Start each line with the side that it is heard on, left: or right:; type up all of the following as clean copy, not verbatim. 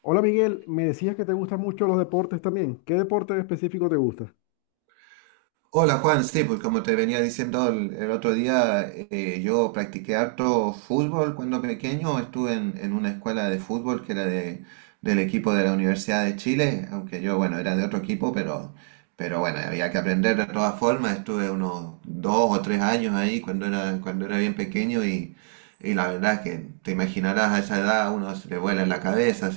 left: Hola Miguel, me decías que te gustan mucho los deportes también. ¿Qué deporte en específico te gusta?
right: Hola Juan, sí, pues como te venía diciendo el otro día, yo practiqué harto fútbol cuando pequeño, estuve en una escuela de fútbol que era del equipo de la Universidad de Chile, aunque yo, bueno, era de otro equipo, pero bueno, había que aprender de todas formas, estuve unos 2 o 3 años ahí cuando era bien pequeño y la verdad es que te imaginarás a esa edad, uno se le vuela en la cabeza,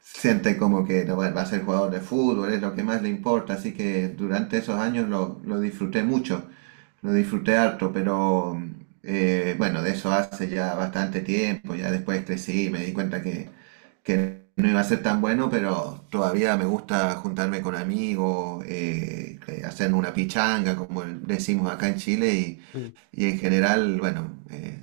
right: siente como que no va, va a ser jugador de fútbol, es lo que más le importa, así que durante esos años lo disfruté mucho, lo disfruté harto, pero bueno, de eso hace ya bastante tiempo, ya después crecí, me di cuenta que no iba a ser tan bueno, pero todavía me gusta juntarme con amigos, hacer una pichanga, como decimos acá en Chile,
left: Sí,
right: y en general, bueno,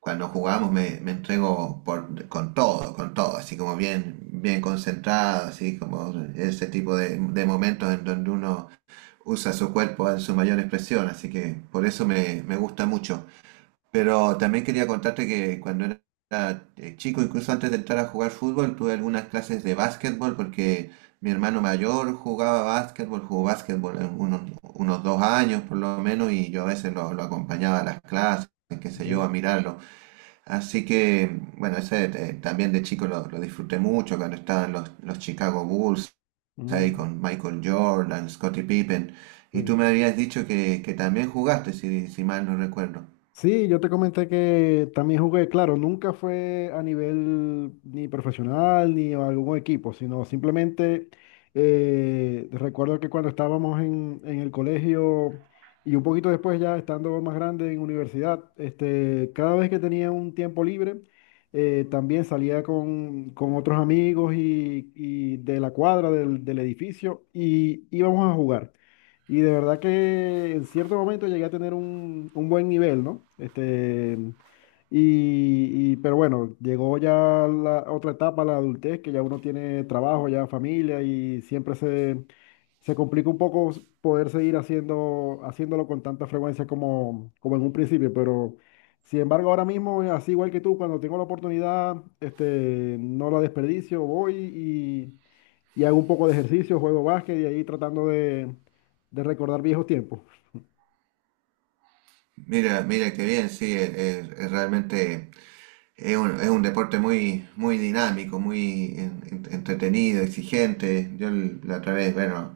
right: cuando jugamos me entrego con todo, así como bien, bien concentrado, así como ese tipo de momentos en donde uno usa su cuerpo en su mayor expresión, así que por eso me gusta mucho. Pero también quería contarte que cuando era chico, incluso antes de entrar a jugar fútbol, tuve algunas clases de básquetbol porque mi hermano mayor jugaba básquetbol, jugó básquetbol en unos 2 años por lo menos y yo a veces lo acompañaba a las clases, qué sé yo,
left: ya.
right: a mirarlo. Así que, bueno, ese también de chico lo disfruté mucho cuando estaban los Chicago Bulls ahí
left: Mm,
right: con Michael Jordan, Scottie Pippen. Y tú
left: sí.
right: me habías dicho que también jugaste, si mal no recuerdo.
left: Sí, yo te comenté que también jugué, claro, nunca fue a nivel ni profesional ni a algún equipo, sino simplemente recuerdo que cuando estábamos en el colegio y un poquito después ya estando más grande en universidad, este, cada vez que tenía un tiempo libre, también salía con otros amigos y de la cuadra del edificio y íbamos a jugar. Y de verdad que en cierto momento llegué a tener un buen nivel, ¿no? Este, pero bueno, llegó ya la otra etapa, la adultez, que ya uno tiene trabajo, ya familia, y siempre se complica un poco poder seguir haciendo, haciéndolo con tanta frecuencia como, como en un principio. Pero sin embargo, ahora mismo, así igual que tú, cuando tengo la oportunidad, este, no la desperdicio, voy y hago un poco de ejercicio, juego básquet y ahí tratando de recordar viejos tiempos.
right: Mira qué bien, sí, es realmente es un deporte muy, muy dinámico, muy entretenido, exigente. La otra vez, bueno,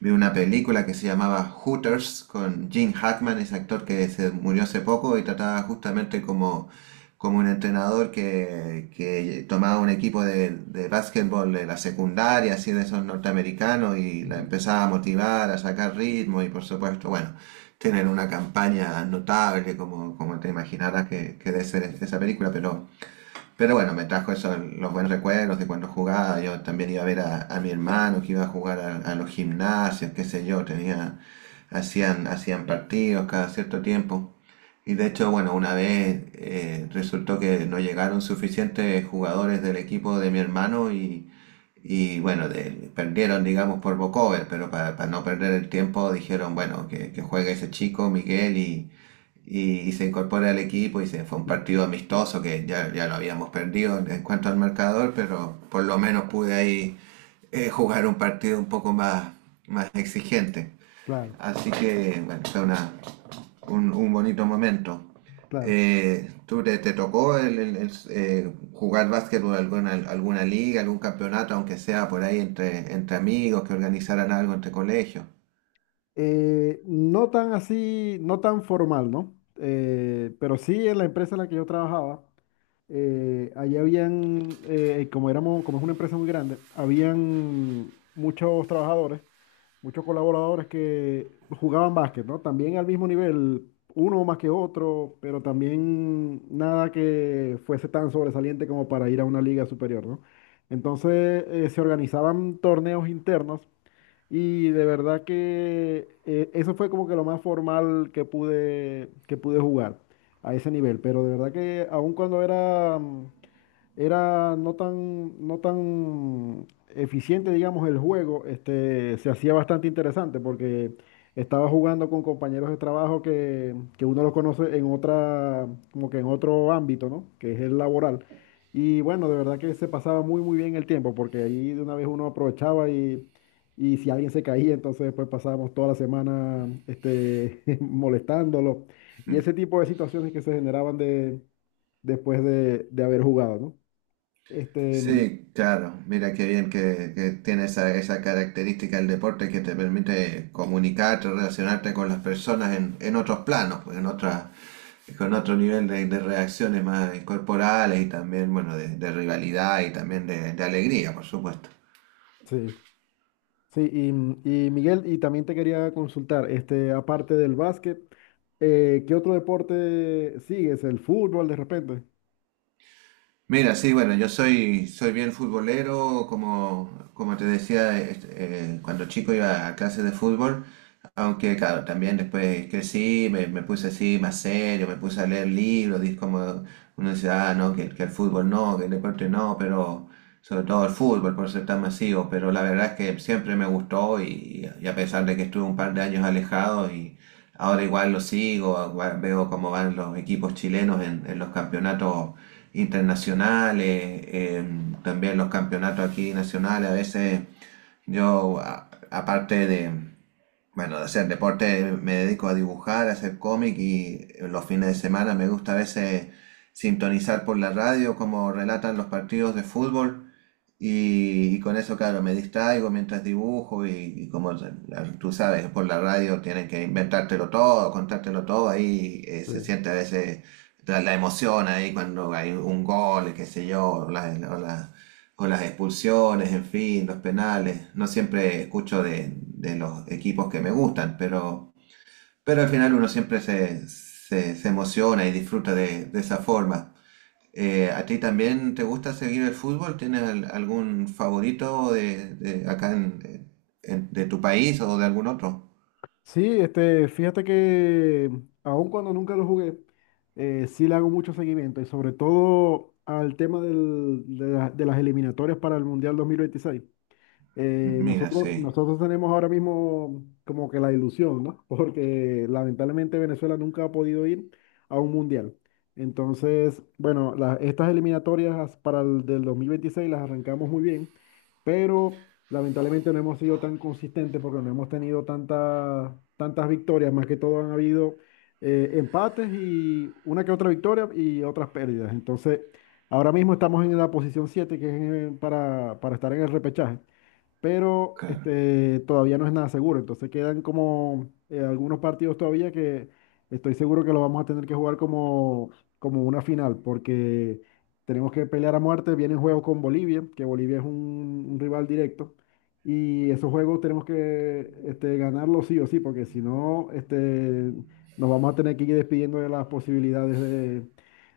right: vi una película que se llamaba Hooters con Jim Hackman, ese actor que se murió hace poco y trataba justamente como, como un entrenador que tomaba un equipo de básquetbol de la secundaria, así de esos norteamericanos, y la
left: Ujú.
right: empezaba a motivar, a sacar ritmo y por supuesto, bueno, tienen una campaña notable como, como te imaginarás que debe ser esa película, pero... Pero bueno, me trajo esos los buenos recuerdos de cuando jugaba. Yo también iba a ver a mi hermano que iba a jugar a los gimnasios, qué sé yo. Tenía, hacían partidos cada cierto tiempo. Y de hecho, bueno, una vez resultó que no llegaron suficientes jugadores del equipo de mi hermano y bueno, perdieron, digamos, por Bocover, pero para no perder el tiempo dijeron, bueno, que juegue ese chico, Miguel, y se incorpora al equipo fue un partido amistoso que ya lo habíamos perdido en cuanto al marcador, pero por lo menos pude ahí jugar un partido un poco más, más exigente.
left: Claro,
right: Así que, bueno, un bonito momento.
left: claro.
right: Te tocó jugar básquet por alguna, alguna liga, algún campeonato, aunque sea por ahí entre, entre amigos, que organizaran algo entre colegios?
left: No tan así, no tan formal, ¿no? Pero sí en la empresa en la que yo trabajaba, allí habían, como éramos, como es una empresa muy grande, habían muchos trabajadores muchos colaboradores que jugaban básquet, ¿no? También al mismo nivel, uno más que otro, pero también nada que fuese tan sobresaliente como para ir a una liga superior, ¿no? Entonces se organizaban torneos internos y de verdad que eso fue como que lo más formal que que pude jugar a ese nivel, pero de verdad que aun cuando era era no tan, no tan eficiente, digamos, el juego, este, se hacía bastante interesante porque estaba jugando con compañeros de trabajo que uno los conoce en otra, como que en otro ámbito, ¿no? Que es el laboral. Y bueno, de verdad que se pasaba muy, muy bien el tiempo porque ahí de una vez uno aprovechaba y si alguien se caía, entonces después pasábamos toda la semana, este, molestándolo y ese tipo de situaciones que se generaban de, después de haber jugado, ¿no? Este, mm,
right: Sí, claro. Mira qué bien que tiene esa, esa característica el deporte que te permite comunicarte, relacionarte con las personas en otros planos, pues, con otro nivel de reacciones más corporales y también, bueno, de rivalidad y también de alegría, por supuesto.
left: sí, sí, y, mm, y Miguel, y también te quería consultar, este, aparte del básquet, ¿qué otro deporte sigues? ¿El fútbol de repente?
right: Mira, sí, bueno, soy bien futbolero, como, como te decía, cuando chico iba a clases de fútbol, aunque claro, también después crecí, me puse así más serio, me puse a leer libros, como uno dice, ah, no, que el fútbol no, que el deporte no, pero sobre todo el fútbol por ser tan masivo, pero la verdad es que siempre me gustó y a pesar de que estuve un par de años alejado y ahora igual lo sigo, igual veo cómo van los equipos chilenos en los campeonatos internacionales, también los campeonatos aquí nacionales. A veces yo, aparte bueno, de hacer deporte, me dedico a dibujar, a hacer cómic y los fines de semana me gusta a veces sintonizar por la radio como relatan los partidos de fútbol. Y con eso, claro, me distraigo mientras dibujo y como tú sabes, por la radio tienen que inventártelo todo, contártelo todo, ahí se
left: Sí.
right: siente a veces la emoción ahí cuando hay un gol, qué sé yo, o las expulsiones, en fin, los penales. No siempre escucho de los equipos que me gustan, pero al final uno siempre se emociona y disfruta de esa forma. ¿A ti también te gusta seguir el fútbol? ¿Tienes algún favorito de acá de tu país o de algún otro?
left: Sí, este, fíjate que mm, aun cuando nunca lo jugué, sí le hago mucho seguimiento y sobre todo al tema de las eliminatorias para el Mundial 2026.
right: Mira,
left: Nosotros,
right: sí,
left: nosotros tenemos ahora mismo como que la ilusión, ¿no? Porque lamentablemente Venezuela nunca ha podido ir a un mundial. Entonces, bueno, estas eliminatorias para el del 2026 las arrancamos muy bien, pero lamentablemente no hemos sido tan consistentes porque no hemos tenido tantas victorias. Más que todo han habido empates y una que otra victoria y otras pérdidas. Entonces, ahora mismo estamos en la posición 7 que es para estar en el repechaje pero
right: claro.
left: este, todavía no es nada seguro. Entonces quedan como algunos partidos todavía que estoy seguro que los vamos a tener que jugar como, como una final, porque tenemos que pelear a muerte. Vienen juegos con Bolivia, que Bolivia es un rival directo, y esos juegos tenemos que este, ganarlos sí o sí, porque si no, este, nos vamos a tener que ir despidiendo de las posibilidades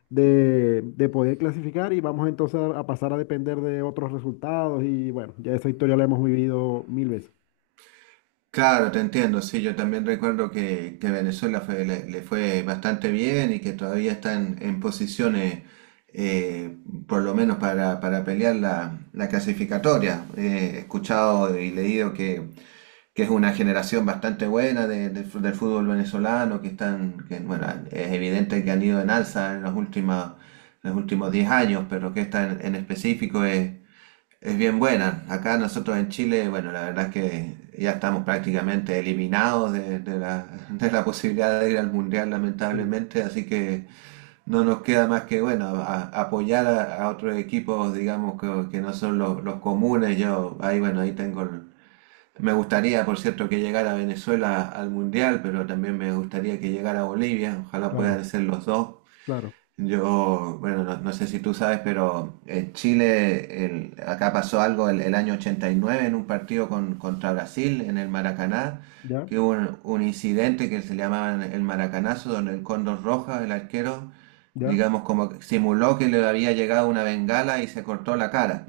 left: de poder clasificar y vamos entonces a pasar a depender de otros resultados y bueno, ya esa historia la hemos vivido mil veces.
right: Claro, te entiendo, sí, yo también recuerdo que Venezuela le, le fue bastante bien y que todavía está en posiciones, eh, por lo menos para pelear la clasificatoria. He escuchado y leído que es una generación bastante buena del fútbol venezolano, que están, que, bueno, es evidente que han ido en alza en los últimos 10 años, pero que esta en específico es bien buena. Acá nosotros en Chile, bueno, la verdad es que ya estamos prácticamente eliminados de la posibilidad de ir al Mundial,
left: Sí,
right: lamentablemente, así que no nos queda más que, bueno, apoyar a otros equipos, digamos, que no son los comunes. Yo, ahí, bueno, ahí tengo... Me gustaría, por cierto, que llegara Venezuela al Mundial, pero también me gustaría que llegara Bolivia. Ojalá
left: claro,
right: puedan ser los dos.
left: claro,
right: Yo, bueno, no, no sé si tú sabes, pero en Chile, acá pasó algo el año 89 en un partido contra Brasil en el Maracaná,
left: ya,
right: que hubo un incidente que se llamaba el Maracanazo, donde el Cóndor Roja, el arquero,
left: ya,
right: digamos, como que simuló que le había llegado una bengala y se cortó la cara.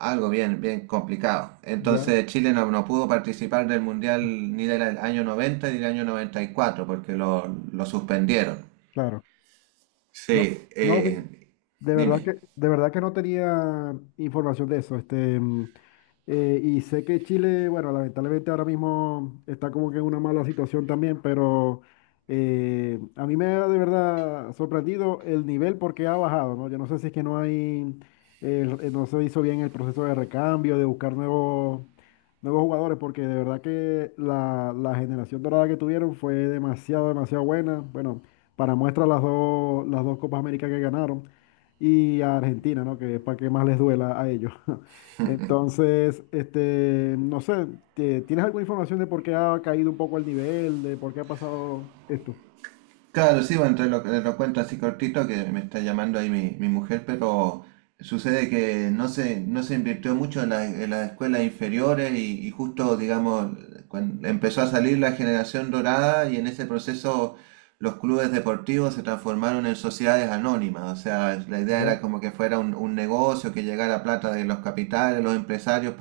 right: Algo bien, bien complicado.
left: ya,
right: Entonces Chile no pudo participar del Mundial ni del año 90 ni del año 94 porque lo suspendieron.
left: claro. No,
right: Sí,
left: no, de verdad
right: dime.
left: que, de verdad que no tenía información de eso. Este, mm, y sé que Chile, bueno, lamentablemente ahora mismo está como que en una mala situación también, pero a mí me ha de verdad sorprendido el nivel porque ha bajado, ¿no? Yo no sé si es que no hay, no se hizo bien el proceso de recambio, de buscar nuevos, nuevos jugadores, porque de verdad que la generación dorada que tuvieron fue demasiado, demasiado buena. Bueno, para muestra las dos Copas América que ganaron y a Argentina, ¿no? Que para que más les duela a ellos. Entonces, este, no sé, ¿tienes alguna información de por qué ha caído un poco el nivel, de por qué ha pasado esto?
right: Claro, sí, bueno, entre lo cuento así cortito que me está llamando ahí mi mujer, pero sucede que no se invirtió mucho en las escuelas inferiores y justo, digamos, cuando empezó a salir la generación dorada y en ese proceso los clubes deportivos se transformaron en sociedades anónimas, o sea, la idea
left: Ya,
right: era como que fuera un negocio que llegara plata de los capitales, los empresarios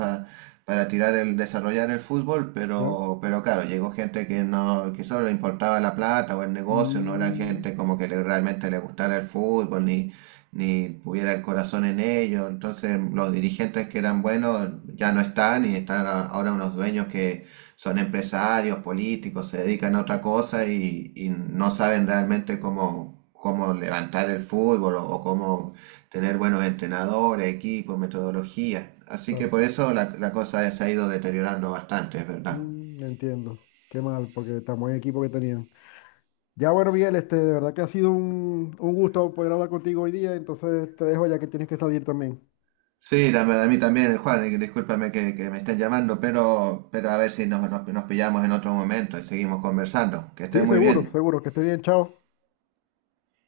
right: para tirar el, desarrollar el fútbol,
left: ya.
right: pero claro, llegó gente que no, que solo le importaba la plata o el negocio, no era
left: Mm,
right: gente como realmente le gustara el fútbol, ni tuviera el corazón en ello. Entonces, los dirigentes que eran buenos ya no están y están ahora unos dueños que son empresarios, políticos, se dedican a otra cosa y no saben realmente cómo, cómo levantar el fútbol o cómo tener buenos entrenadores, equipos, metodología. Así que
left: claro.
right: por eso la cosa se ha ido deteriorando bastante, es verdad.
left: Mm, entiendo. Qué mal, porque tan buen equipo que tenían. Ya bueno, Miguel, este, de verdad que ha sido un gusto poder hablar contigo hoy día, entonces te dejo ya que tienes que salir también.
right: Sí, a mí también, Juan, y discúlpame que me estén llamando, pero a ver si nos pillamos en otro momento y seguimos conversando. Que esté
left: Sí,
right: muy
left: seguro,
right: bien.
left: seguro, que esté bien, chao.